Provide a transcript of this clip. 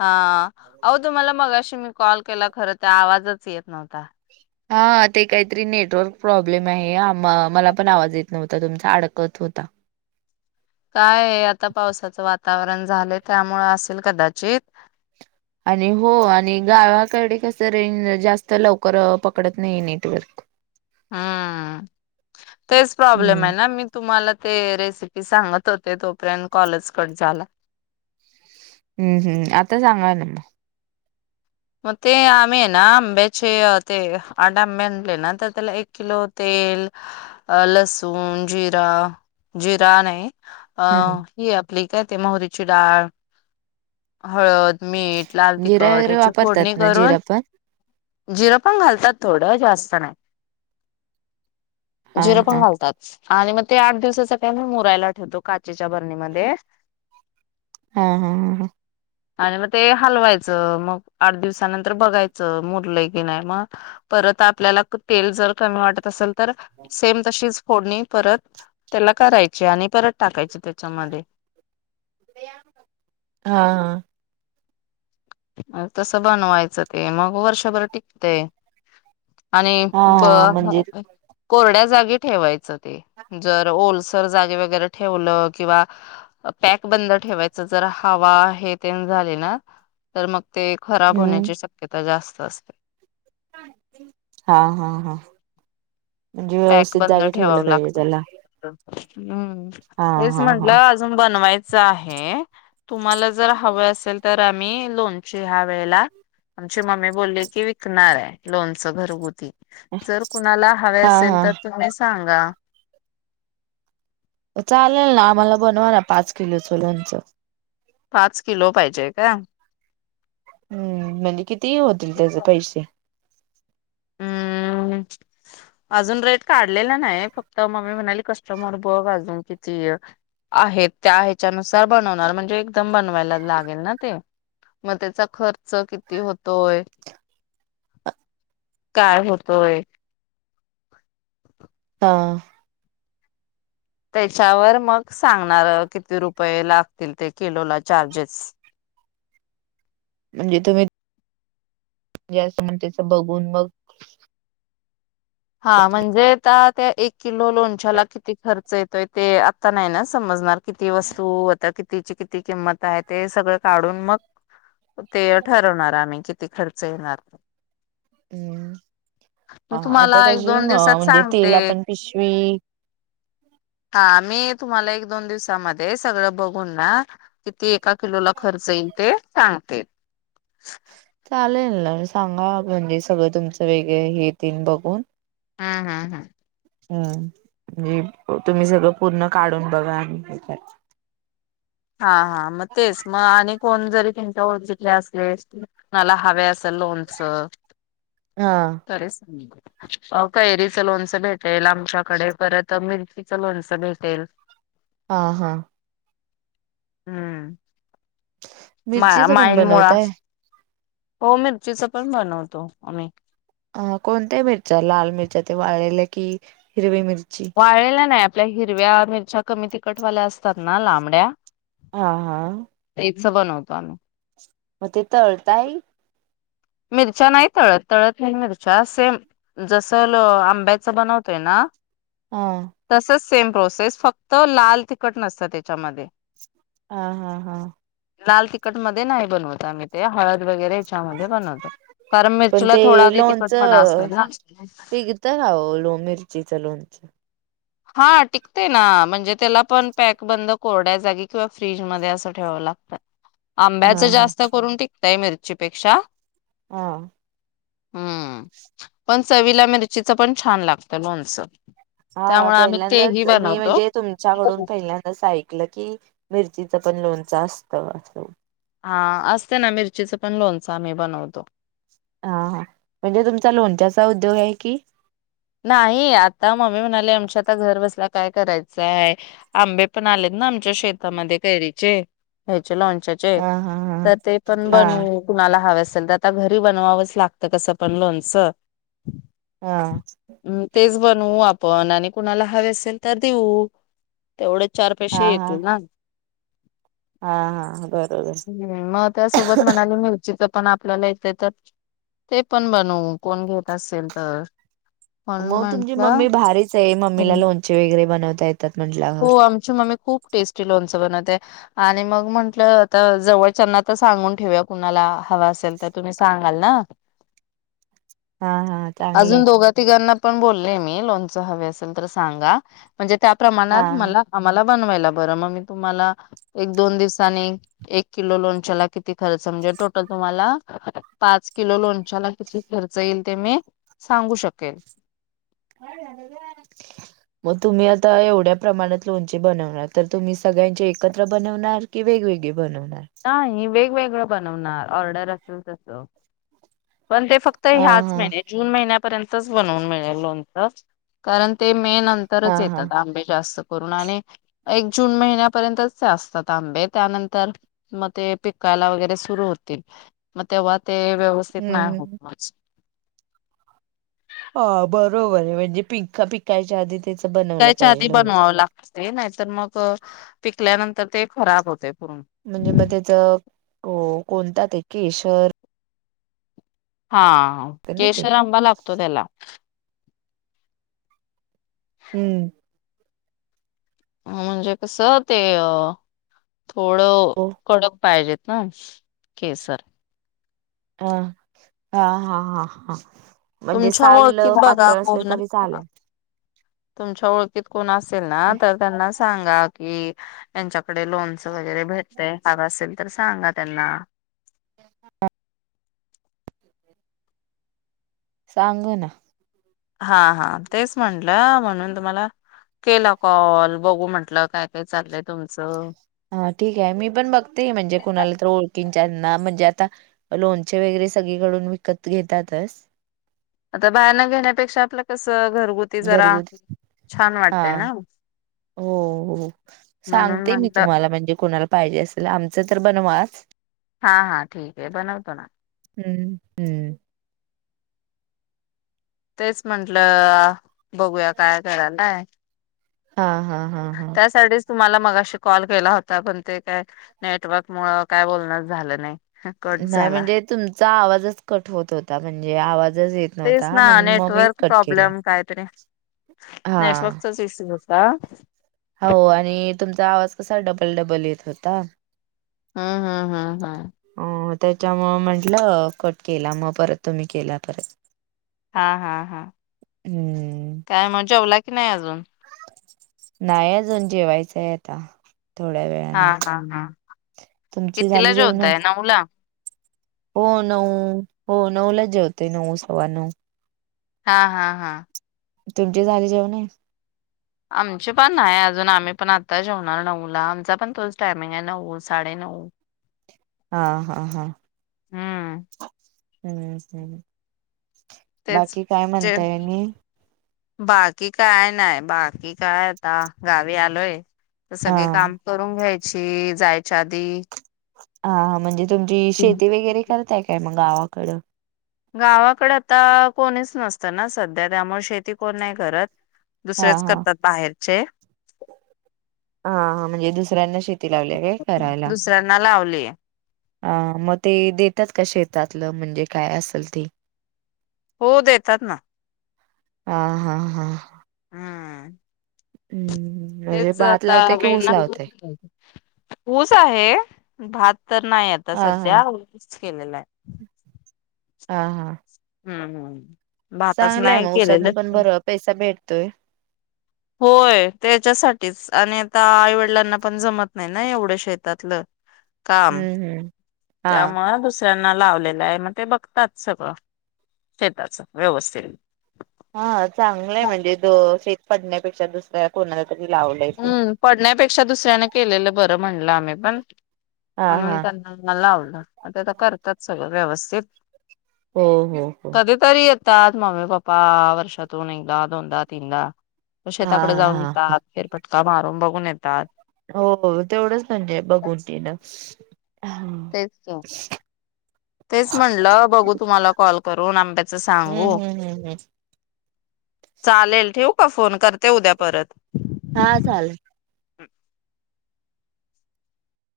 हां अहो, तुम्हाला मगाशी मी कॉल केला खर तर आवाजच येत नव्हता. हां ते काहीतरी नेटवर्क प्रॉब्लेम आहे, आ म मला पण आवाज येत नव्हता तुमचा अडकत होता. काय, आता पावसाचं वातावरण झालंय त्यामुळं असेल कदाचित. आणि हो! आणि गावाकडे कसं रेंज जास्त लवकर अ पकडत नाही नेटवर्क. हं तेच, प्रॉब्लेम हम्म आहे ना मी तुम्हाला ते रेसिपी सांगत होते तोपर्यंत कॉलच कट झाला हुं हुं आता [unintelligible] मग, ते आम्ही आहे ना आंब्याचे ते आठ आंबे आणले ना तर त्याला एक किलो तेल लसूण जिरा जिरा नाही. अ हम्म यप ते काय, ते मोहरीची डाळ हळद मीठ, लाल जिरा तिखट, वगैरे ह्याची फोडणी वापरतात ना करून जिरा पण जिरं पण घालतात? थोड जास्त नाही हा जिरं, हा पण घालतात. आणि म ते आठ दिवसाठी आम्ही मुरायला ठेवतो काच च्याच्या बरणीमध्ये हा हा हा आणि म ते हलवायचं मग आठ दिवसानंतर बघायचं मुरलंय की नाय म परत आपल्याला तेल जर कमी वाटत असल तर सेम तशीच फोडणी परत त्याला करायचे आणि परत टाकायच हा हा म तसं बनवायचं ते मग वर्षभर टिकतय आणि ब हा म्हणजे कोरड्या जा ते ठेवायचं ते जर ओलसर जागी वैगरे ठेवल किंवा पॅकबंद ठेवायच जर हवा हे तेन झाली ना तर मग ते खराब हम्म होण्याची शक्यता जास् रिकामा ऑडिओ [inaudible] हा हा हा म्हणजे पॅक व्यवस्थित जागी ठेवलं पाहिजे त्याला [inaudible] हूं हा तेच हा हा म्हंटलं अजून बनवाय चाहे तुम्हाला जर हवे असेल तर त आम्ही लोणची हयावेळेला ची मम्मी बोलली की विकणारये लोणचं घरगुती जर कुणाला हवे हा असेल हा क तुम्ही सांग का म चालेल ना आम्हाला बनवा ना पाच किलोचं लोणचं पाच किलो पाहिजे काय? हूं म्हणजे कित ती होतील त्याज पैसे हम्म. अजून रेट काढलेला नाये फक्त मम्मी म्हणाली कस्टमर बघ अजून किती आहेत त्या ह्याच्यानुसार बनवणार म्हणजे एकदम बनवायला लागेल ना ते मग त्याचा खर्च किती होतोय काय होतोय ता त्याच्यावर मग सांगणार अ किती रुपये लागतील ते किलोला चार्जेस म्हणजे तुम्ही जे असं म्हणतेच बघून मग हा म्हणजे त्यात त्या एक किलो लोणच्याला किती खर्च येतोय ते आत्ता नाही ना समजणार? किती वस्तू आता कित तिची किती किंमत आहे ते सगळं काढून मग ते ठरवणार आम्ही कित ती खर्च येणार हम्म [unintelligible] मी तुम्हाला एक [unintelligible] दोन दिवसात म्हणजे तिला सांगते. पण पिशवी हा मी तुम्हाला एक दोन दिवसामध्ये सगळं बघून ना, किती एका किलोला खर्च येईल ते सांगते. चालेल ना, सांगा म्हणजे सगळं तुमचं वेगळं हे तेन बघून. हा हा हा! हम्म! तुम्ही सगळं पूर्ण काढून बघा आणि हे हा हा! मग तेच मग आणि कोण जरी तुमच्या ओळखीतले असले असतील कोणाला हवे असंल लोणचं हा खरेच सा अहो कैरीचं लोणचं भेटेल, आमच्याकडे परत मिर्चीच लोणचं भेटेल. हा हा! हम्म! मा मिरचीच पण माईन मुळा बनवताय हो मिरचीचं पण बनवतो आम्ही. आ कोणत्या मिरच्या? लाल मिरच्या ते वाळलेल्या की हिरवी मिर वाळेलेल्या नाहीत. त्या हिरव्या मिरच्या कमी तिखटवाल्या असतात ना लांबड्या हा हा! मिक्स बनवतो आम्ही. मग ते तळताय? मिरच्या नाही तळत-तळत नाही मिरच्या सेम जसं ल आंब्याच बनवतोय ना? हा! तसच सेम प्रोसेस फक्त लाल, तिखट नसतं त्याच्यामध्ये. हा हा हा! लाल, तिखट मध्ये नाही बनवत आम्ही ते. हळद वगैरे च्यामध्ये बनव पण ते लोणचं ना पिकतं का ओ? लोम मिरचीचं लोण अच्छा. हा टिकतंय ना, म्हणजे त्याला पण पॅक बंद, कोरड्या जागी किंवा फ्रीजमध्ये असं ठेवाव लागतं. हा आंब्याचं हा. जास्त करून टिक त्या मिरचीपेक्षा हा हम्म पण चवीला मिरचीचं पण छान लागत लोणचं हा त्यामुळे आम्ही तेही पहिल्यांदाच मी बनवतो. म्हणजे तुमच्याकडून पहिल्यांदाच ऐकलं की मिरचीचं पण लोणचं असतं असतं हा असते ना मिरचीचं पण लोणचं आम्ही बनवतो. हा हा म्हणजे तुमचा लोणच्याचा उद्योग आहे कि नाही आता मम्मी म्हणाले आमच्या आता घर बसल्या काय करायचं आहे आंबे पण आलेत ना आमच्या शेतामध्ये कैरीचे लोणच्याचे हा हा तर ते पण हा हा. बनवू कुणाला हवे अस तर आता घरी बनवावंच लागत कसं पण लोणचं हा तेच बनवू आपण आणि कुणाला हवे असेल तर देऊ तेवढं चार हा पैशे हा येतील ना? हा हा बरोबर. हम्म मग त्या सोबत म्हणालो मिरचीचं पण आपल्याला इथे तर ते पण बनवू कोण घेत असेल तर म्हणून मग तुमची म्हंटलं मम्मी भारीच आहे मम्मीला हम्म. लोणचे वगैरे बनवता ये हो आमची मम्मी खूप टेस्टी लोण लोणच बनवते आणि मग म्हंटलं आता जवळच्याना तर सांगून ठेवूया कुणाला हव असेल तर तुम्ही सांगाल ना? हा हा चांगलंय अजून दोघा तिघांना पण बोलले मी लोनच हवे असेल तर सांगा म्हणजे त्या प्रमाणात मला हा. आम्हाला बनवायला बरं मग मी तुम्हाला एक दोन दिवसानी एक किलो लोनच्याला किती खर्च म्हणजे टोटल तुम्हाला पाच किलो लोणच्याला किती खर्च येईल ते मी सांगू शकेल. मग तुम्ही आता एवढ्या प्रमाणात लोणचे बनवणार तर तुम्ही सगळ्यांचे एकत्र बनवणार कि वेग वेगळे? नाही वेगवेग बनवणार ऑर्डर असेल तसं पण ते फक्त हा ह्याच हा महिन्यात जून महिन्यात पर्यंतच बनवून मिळेल लोणचं कारण ते मे हा नंतरच हा येतात आंबे जास्त एक जून महिन्यापर्यंत असतात आंबे त्यानंतर म ते पिकायला वगैरे सुरू होतील मग तेव्हा ते व्यवस्थित नाही होत हम्म मग हा बरोबर आहे म्हणजे पिक पिकायच्या आधी त्याच बनवलं विकायच्या पाहिजे आधी लोणचं बनवावं लागत ते नाय तर मग पिकल्यानंतर ते खराब होतेत. म्हणजे मग तेच को कोणता ते केशर हा असतं ना ते केशर आंबा लागतो त्याला हूं म्हणजे कस ते अ थोडं हो कडक पाहिजेत हं केसर ह हा हा हा हा म्हणजे तुमच्या साल ओळखीत बघा पातळ असल कोण तर चालेल तुमच्या ओळखीत कोण असेल ना तर त्यांना सांगा की [unintelligible] कडे लोणचं वगैरे भेटतयं हवं असेल तर सांगा त्यांना रिकामा ऑडिओ [inaudible] सांग ना हा हा तेच म्हंटल म्हणून तुम्हाला केला कॉल बघू म्हंटल काय काय चाललंय तुमचं हा ठीक आहे मी पण बघते म्हणजे कुणाला तर ओळखीच्यांना म्हणजे आत ता लोणचे वगैरे सगळीकडून विकत घेतातस आता बाहेर न घेण्यापेक्षा आपलं कस घरगुत हा वाटतय ना हो हो म्हणून सांगते मी म्हंटलं तुम्हाला म्हणजे कोणाला पाहिजे असेल आम ते तर बनवाच हा हा ठीकये बनवतो ना हूं हूं तेच म्हंटलं बघूया काय करायलाय. हा हा हा हा त्यासाठीच तुम्हाला मगाशी कॉल केला होता पण ते काय नेटवर्क मुळ काय बोलणच झालं नाय हा कट झाला चा आवाजच कट होत होता म्हणजे आवाज तेच ना नेटवर्क केला प्रॉब्लेम कायतरी हा नेटवर्कचाच इशू अ का [unintelligible] हो आणि तुमचा आवाज कसा डबल डबल येत होता. ह ह ह ह.... अ त्याच्यामुळ म्हंटलं कट केला म परत तुम्ही केला तर हा हा हा हम्म काय म जेवला? की नाही अजून नाही अजून जेवायचंय आता थोड्या हा वेळाने हा हा तुमची कितीला झाली जेवण जेवताय? नऊला हो नऊ हो नऊलाच जेवते नऊ सव्वा नऊ हा हा हा तुमची झाली जेवणे??? आमची पण नाही अजून आम्ही पण आता जेवणार नऊला आमचा पण तोच टायमिंग आहे नऊ साडे नऊ हा हा हा हम्म हम्म हम्म तेच बाकी काय जे म्हणताय अनी??? बाकी काय नाय बाकी काय आता गावी आलोय. हा सगळे काम करून घ्याय.... चे जायच्या आधी हा हा म्हणजे तुमची शेती वगैरे करताय काय मग? गावाकड गावाकडे आता कोणीच नसतं ना सध्या त्यामुळे शेती कोण नाही करत. हा दुसरेच हा करतात बाहेर चे हा म्हणजे दुसऱ्यांना शे दुसऱ्यांना लावलेय हा म ते देतात का शेतातलं म्हणजे काय असेल ते हो देतात ना हा हा हा हम्म हम्म म्हणजे तेच भात आता लावतय की वेळ ऊस लावतय लागतो ऊस आहे, भात तर नाय आता हा हा सध्या केलेलाय हा हा हम्म हम्म भातच चांगलंय नाही मग उसातनं पण केलेलं. बर पैसा भेट तोय होय त्याच्यासाठीच आणि आता आईवडिलांना पण जमत नाही ना एवढं शेतातलं काम हम्म हम्म हा त्यामुळे दुसऱ्यानां लावलेलाय मग ते बघतात सगळं शेताच व्यवस्थित हा चांगलंय म्हणजे जो शेत पडण्या तुमच्या दुसऱ्या कोणा हं पडण्यापेक्षा दुसऱ्याने केलेलं बरं म्हणलं आम्ही पण हा म्हणून हा त्यांना म लावलं आता ते करत्यात सगळं व्यवस्थित हो हो हो त आत मम्मी पप्पा वर्षातून एकदा दोनदा तीनदा हा शेताकडे जाऊन हा येतात पटका मारून बघून येतात हो हो तेवढंच म्हणजे बघून तिन तेच की तेच म्हटलं बघू तुम्हाला कॉल करून आम त्याच सांगू हम्म हम्म हम्म चालेल ठेवू का फोन करते उद्या परत हा चालेल